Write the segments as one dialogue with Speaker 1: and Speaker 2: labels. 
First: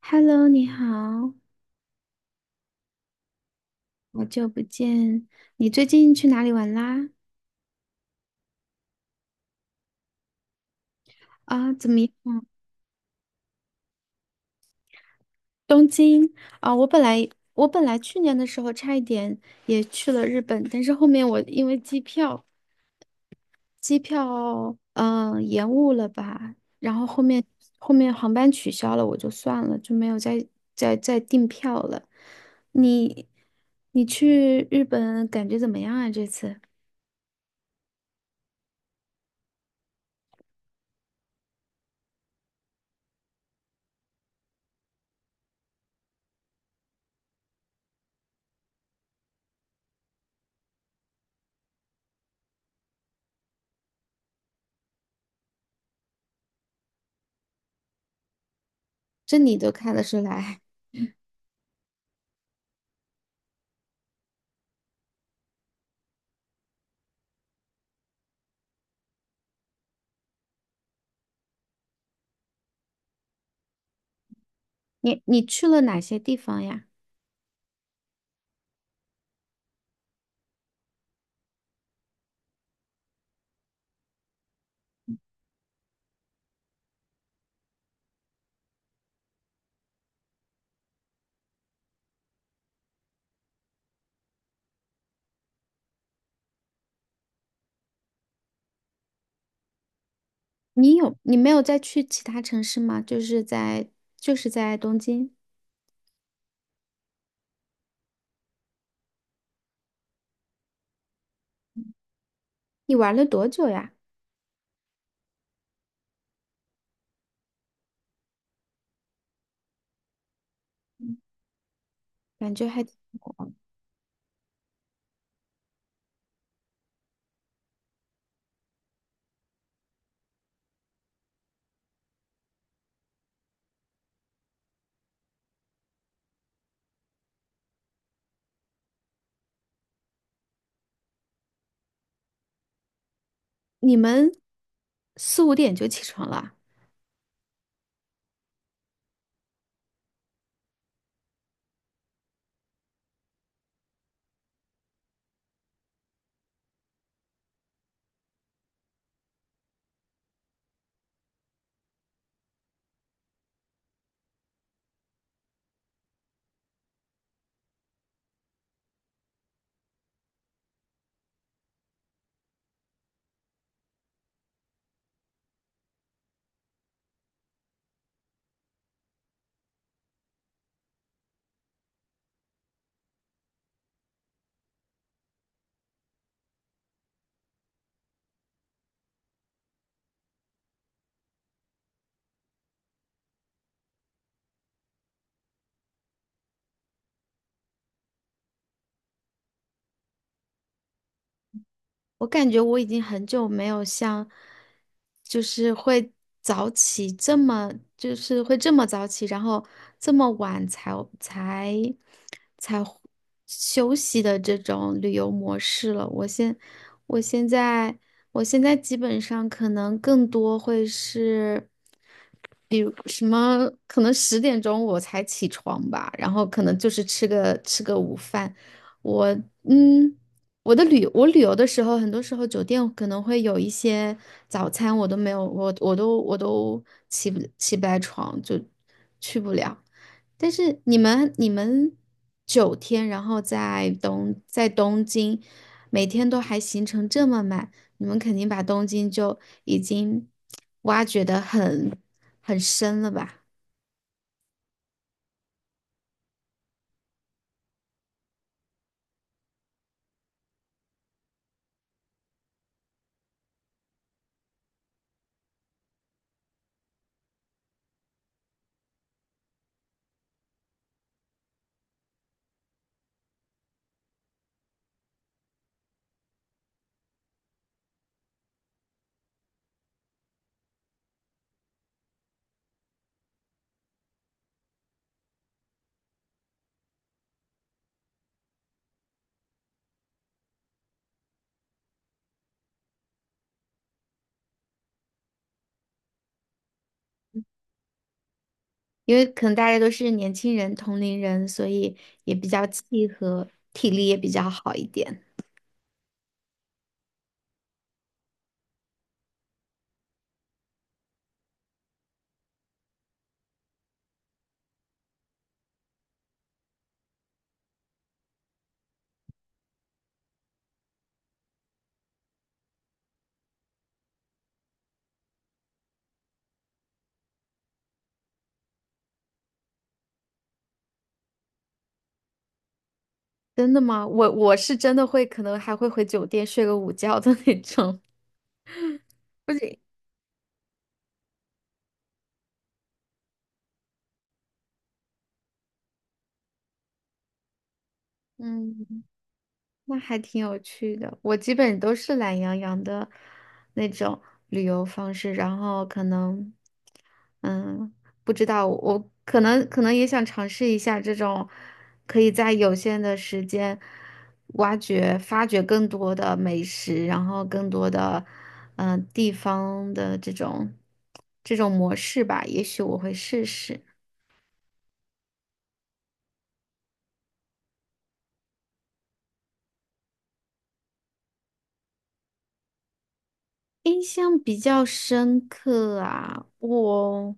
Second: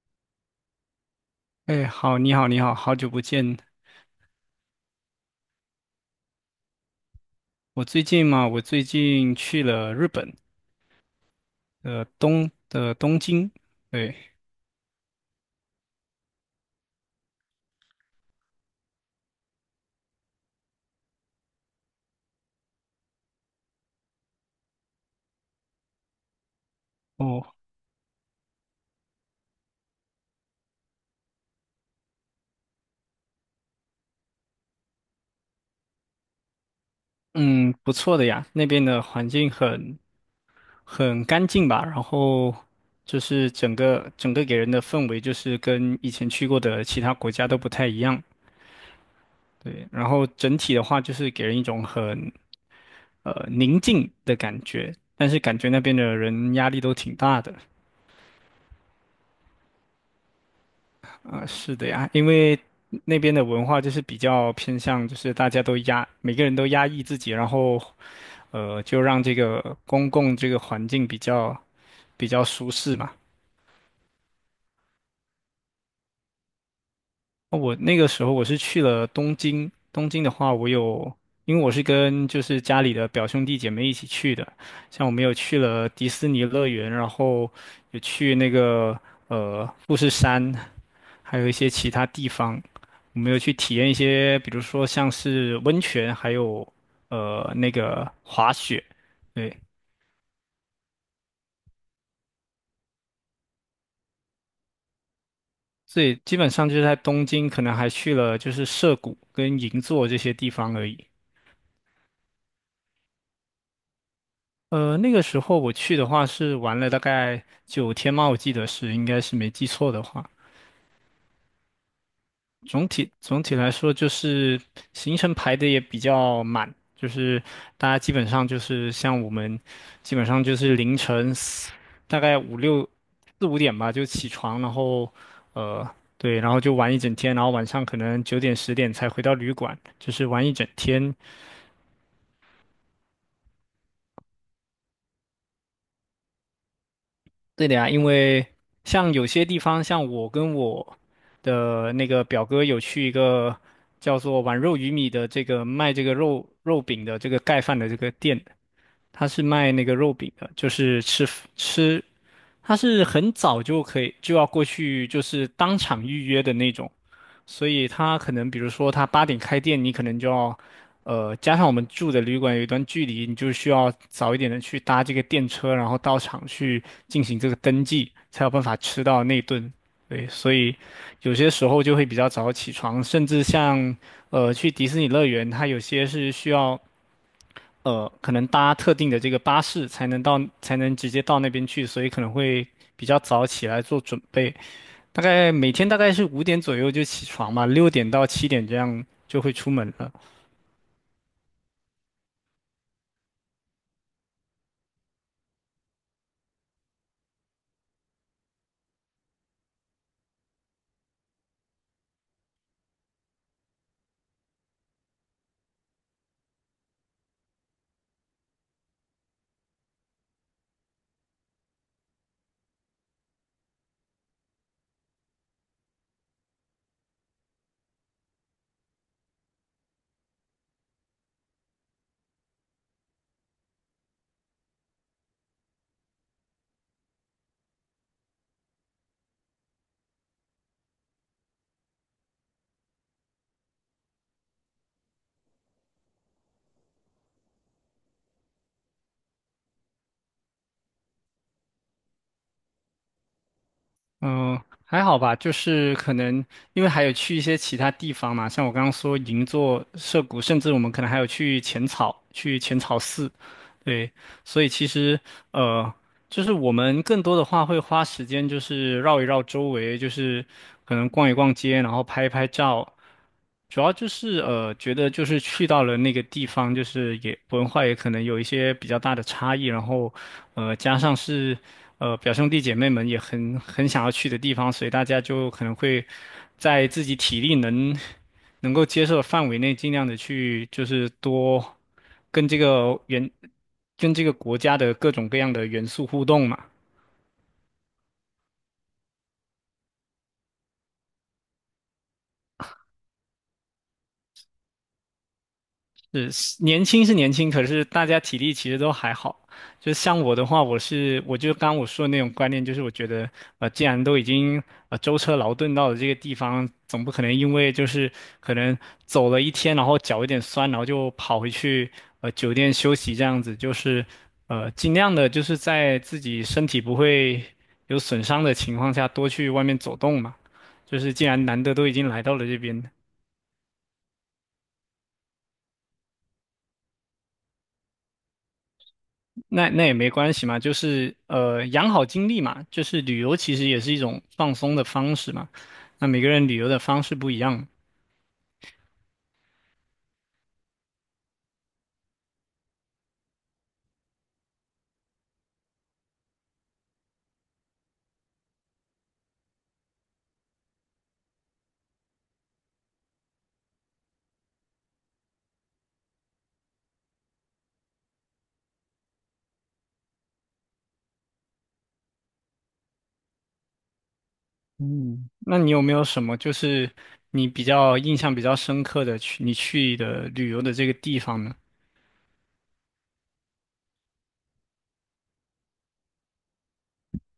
Speaker 1: Hello，你好，
Speaker 2: 哎，好，你好，你好，好久不见。
Speaker 1: 好久不见。你最近去哪里玩啦？
Speaker 2: 我最近去了日本
Speaker 1: 啊，怎么
Speaker 2: 的
Speaker 1: 样？
Speaker 2: 东的东京，对，
Speaker 1: 东京啊，我本来去年的时候差一点也去了日本，但是后面我因为机票延误了吧，然后后面
Speaker 2: 哦，
Speaker 1: 后面航班取消了，我就算了，就没有再订票了。你你去日本感觉怎么样啊？这次
Speaker 2: 嗯，不错的呀。那边的环境很干净吧，然后就是整个给人的氛围就是跟以前去过的其他国家都不太一样，对，然后整体的话就是给人一种很宁静的感觉，但是感觉那边的人压力都挺大的。
Speaker 1: 这你都看得出来，
Speaker 2: 是的呀，因为那边的文化就是比较偏向，就是大家都压，每个人都压抑自己，然后就让这个公共这个环境比较舒适嘛。
Speaker 1: 你去了哪些地方呀？
Speaker 2: 我那个时候是去了东京。东京的话，因为我是跟就是家里的表兄弟姐妹一起去的，像我们有去了迪士尼乐园，然后有去那个富士山，还有一些其他地方。我们有去体验一些，比如说像是温泉，还有那个滑雪，对，
Speaker 1: 你有，你没有再去其他城市吗？就是在，就是在东京。
Speaker 2: 所以基本上就是在东京，可能还去了就是涩谷跟银座这些地方而已。
Speaker 1: 你玩了多久呀？
Speaker 2: 那个时候我去的话是玩了大概9天嘛，我记得是，应该是没记错的话。
Speaker 1: 感觉还
Speaker 2: 总
Speaker 1: 挺，
Speaker 2: 体总体来说，就是行程排的也比较满，就是大家基本上就是像我们，基本上就是凌晨大概四五点吧就起床，然后呃对，然后就玩一整天，然后晚上可能9点10点才回到旅馆，就是玩一整天。
Speaker 1: 你们四五点就起床了啊。
Speaker 2: 对的呀，因为像有些地方，像我跟我的那个表哥有去一个叫做“碗肉鱼米”的这个卖这个肉饼的这个盖饭的这个店，他是卖那个肉饼的，就是吃，他是很早就可以就要过去，就是当场预约的那种，所以他可能比如说他8点开店，你可能就要，加上我们住的旅馆有一段距离，你就需要早一点的去搭这个电车，然后到场去进行这个登记，才有办法吃到那顿。对，所以有些时候就会比较早起床，甚至像去迪士尼乐园，它有些是需要可能搭特定的这个巴士才能到，才能直接到那边去，所以可能会比较早起来做准备。大概每天是五点左右就起床嘛，6点到7点这样就会出门了。
Speaker 1: 我感觉我已经很久没有像，就是会早起这么，就是会这么早起，然后这么晚才才才休息的这种旅游模式了。我现在我现在基本上可能更多会是，比如什么，可能十点钟我才起床吧，然后可能就是吃个午饭，我嗯。我旅游的时候，很多时候酒店可能会有一些早餐，我都没有，我都起不来床,就去不了。但是你们九天，然后在东京,每天都还行程这么满，你们肯定把东京就已经挖掘得很深了吧？
Speaker 2: 嗯、还好吧，就是可能因为还有去一些其他地方嘛，像我刚刚说银座、涩谷，甚至我们可能还有去浅草，去浅草寺，对，所以其实呃。就是我们更多的话会花时间，就是绕一绕周围，就是可能逛一逛街，然后拍一拍照。主要就是觉得就是去到了那个地方，就是也文化也可能有一些比较大的差异，然后加上是表兄弟姐妹们也很想要去的地方，所以大家就可能会在自己体力能够接受的范围内，尽量的去就是多跟这个原。跟这个国家的各种各样的元素互动嘛。
Speaker 1: 因为可能大家都是年轻人、同龄人，所以也比较契合，体力也比较好一点。
Speaker 2: 是年轻是年轻，可是大家体力其实都还好。就像我的话，我就刚说的那种观念，就是我觉得既然都已经舟车劳顿到了这个地方，总不可能因为就是可能走了一天，然后脚有点酸，然后就跑回去酒店休息这样子，就是尽量的就是在自己身体不会有损伤的情况下，多去外面走动嘛。就是既然难得都已经来到了这边，
Speaker 1: 真的吗？我是真的会，可能还会回酒店睡个午觉的那种。不
Speaker 2: 那
Speaker 1: 行，
Speaker 2: 那也没关系嘛，就是养好精力嘛，就是旅游其实也是一种放松的方式嘛。那每个人旅游的方式不一样，
Speaker 1: 嗯，那还挺有趣的。我基本都是懒洋洋的那种旅游方式，然后可能，嗯，不知道，我可能也想尝试一下这种，可以在有限的时间挖掘、发掘更多的美食，然后更多的，嗯、地方的这种模式吧。也许我会试试。
Speaker 2: 嗯。那你有没有什么就是你比较印象比较深刻的你去的旅游的这个地方呢？
Speaker 1: 印象比较深刻啊，我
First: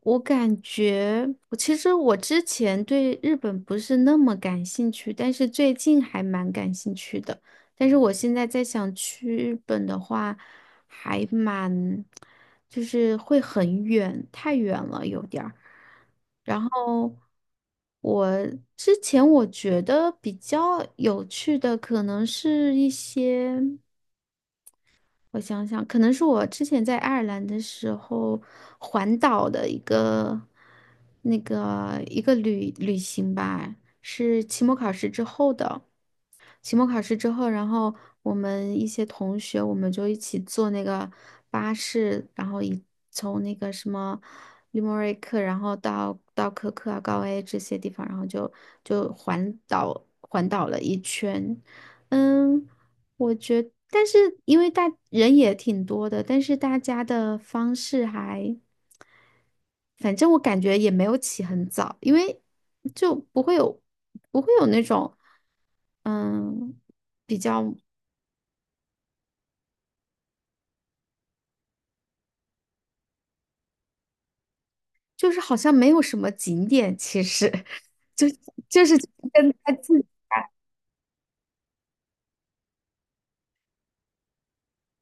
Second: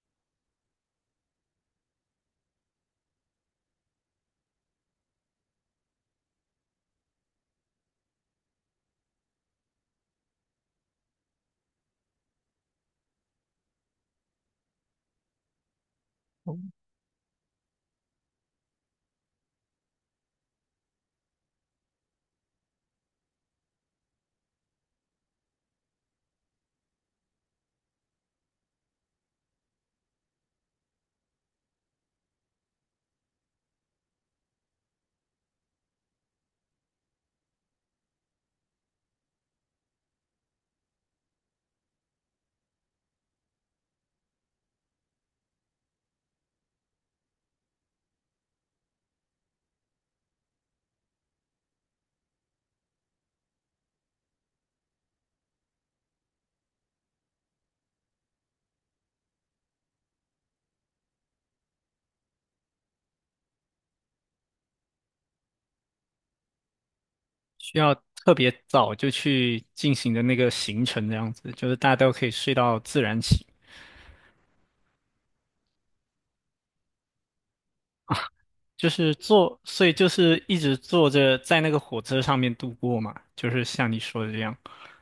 Speaker 1: 我感觉，我其实之前对日本不是那么感兴趣，但是最近还蛮感兴趣的。但是我现在在想去日本的话，还蛮，就是会很远，太远了有点儿。然后我之前我觉得比较有趣的可能是一些。我想想，可能是我之前在爱尔兰的时候环岛的一个旅行吧，是期末考试之后的。期末考试之后，然后我们一些同学，我们就一起坐那个巴士，然后一从那个什么利莫瑞克，然后到科克啊、高 A 这些地方，然后就就环岛了一圈。嗯，我觉得，但是因为大人也挺多的，但是大家的方式还，反正我感觉也没有起很早，因为就不会有那种，嗯，
Speaker 2: 需要特别早就去进行的那个行程，这样子就是大家都可以睡到自然醒，
Speaker 1: 就是好像没有什么景点，其实 就就
Speaker 2: 就
Speaker 1: 是
Speaker 2: 是
Speaker 1: 跟
Speaker 2: 坐，
Speaker 1: 他
Speaker 2: 所
Speaker 1: 自
Speaker 2: 以就是一直坐着在那个火车上面度过嘛，就是像你说的这样。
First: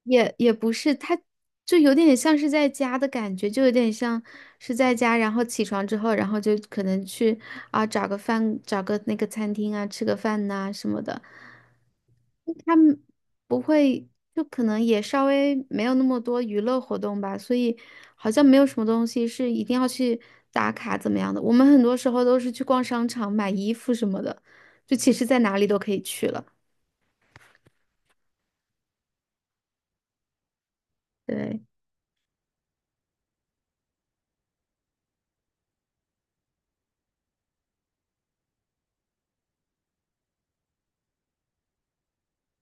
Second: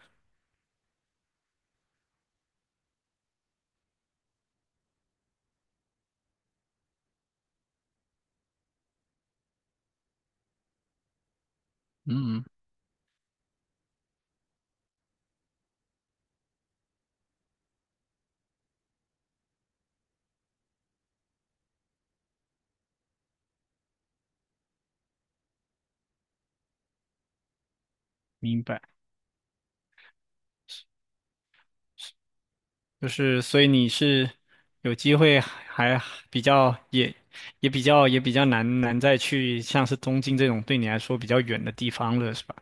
Speaker 1: 也不是，他就有点像是在家的感觉，就有点像是在家，然后起床之后，然后就可能去啊找个饭，找个那个餐厅啊，吃个饭呐、什么的。
Speaker 2: 嗯，
Speaker 1: 他们不会，就可能也稍微没有那么多娱乐活动吧，所以好像没有什么东西是一定要去打卡怎么样的。我们很多时候都是去逛商场买衣服什么的，就其实在哪里都可以去了。
Speaker 2: 明白。
Speaker 1: 对。
Speaker 2: 就是，所以你是有机会还比较也也比较也比较难难再去像是东京这种对你来说比较远的地方了，是吧？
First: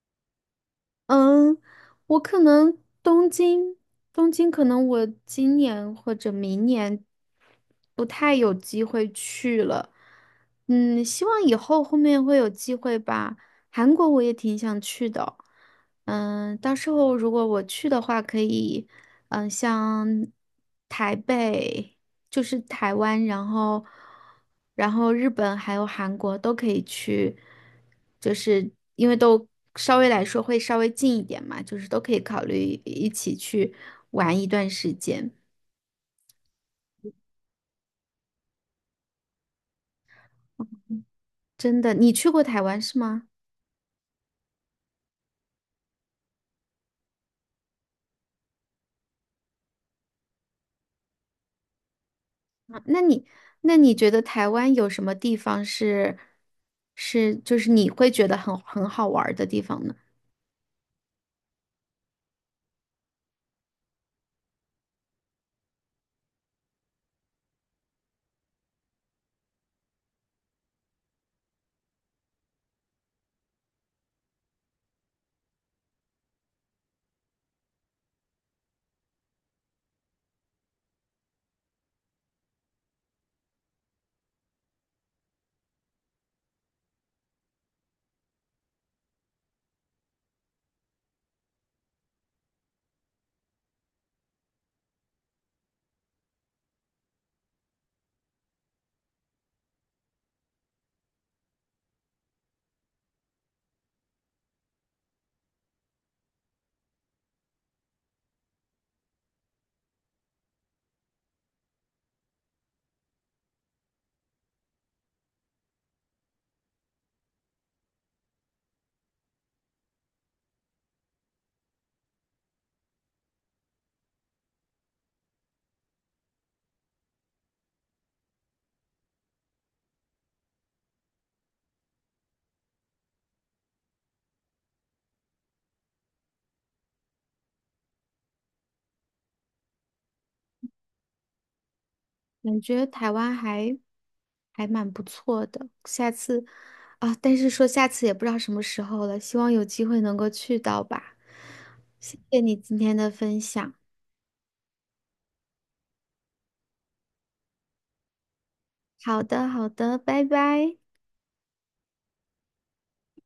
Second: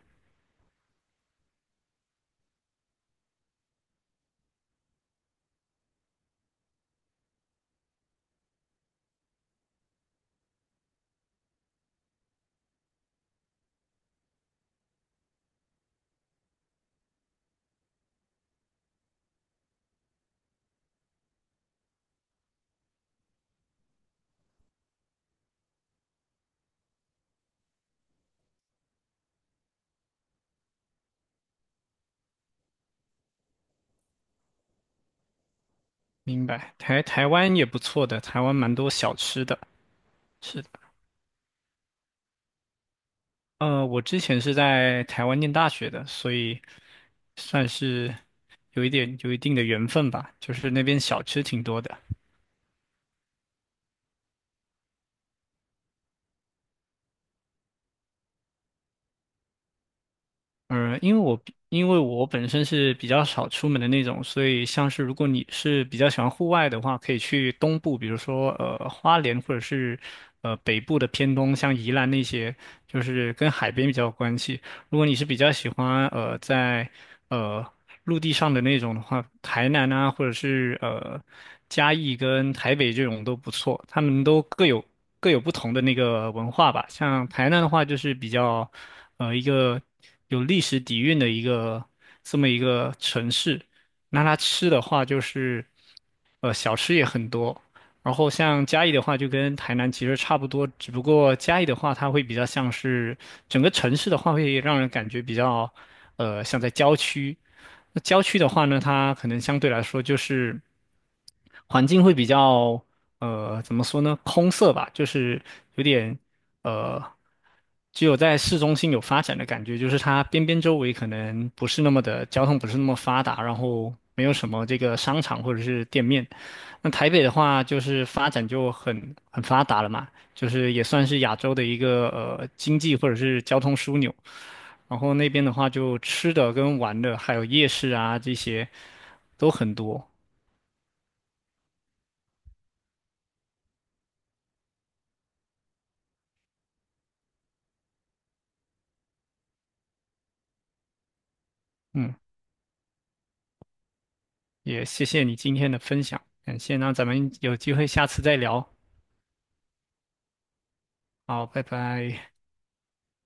Speaker 1: 嗯，我可能东京，东京可能我今年或者明年不太有机会去了。嗯，希望以后后面会有机会吧。韩国我也挺想去的，嗯，到时候如果我去的话，可以。嗯、像台北，就是台湾，然后日本还有韩国都可以去，就是因为都稍微来说会稍微近一点嘛，就是都可以考虑一起去玩一段时间。
Speaker 2: 明白。台湾也不错的，台湾蛮多小吃的。是的，
Speaker 1: 真的，你去过台湾是吗？
Speaker 2: 我之前是在台湾念大学的，所以算是有一定的缘分吧，就是那边小吃挺多的。
Speaker 1: 啊那你觉得台湾有什么地方是就是你会觉得很好玩儿的地方呢？
Speaker 2: 嗯，因为我本身是比较少出门的那种，所以像是如果你是比较喜欢户外的话，可以去东部，比如说花莲或者是北部的偏东，像宜兰那些，就是跟海边比较有关系。如果你是比较喜欢在呃陆地上的那种的话，台南啊或者是嘉义跟台北这种都不错，他们都各有不同的那个文化吧。像台南的话，就是比较。一个有历史底蕴的这么一个城市。那它吃的话，就是小吃也很多，然后像嘉义的话，就跟台南其实差不多，只不过嘉义的话，它会比较像是整个城市的话，会让人感觉比较，像在郊区。那郊区的话呢，它可能相对来说就是环境会比较，怎么说呢，空色吧，就是有点，呃，只有在市中心有发展的感觉，就是它边周围可能不是那么的交通不是那么发达，然后没有什么这个商场或者是店面。那台北的话，就是发展就很发达了嘛，就是也算是亚洲的一个经济或者是交通枢纽。然后那边的话，就吃的跟玩的，还有夜市啊这些都很多。
Speaker 1: 感觉台湾还蛮不错的，下次啊，但是说下次也不知道什么时候了，希望有机会能够去到吧。
Speaker 2: 嗯，
Speaker 1: 谢谢你今天的分享。
Speaker 2: 也谢谢你今天的分享，感谢。那咱们有机会下次再聊。
Speaker 1: 好的，好的，拜拜。
Speaker 2: 好，拜拜。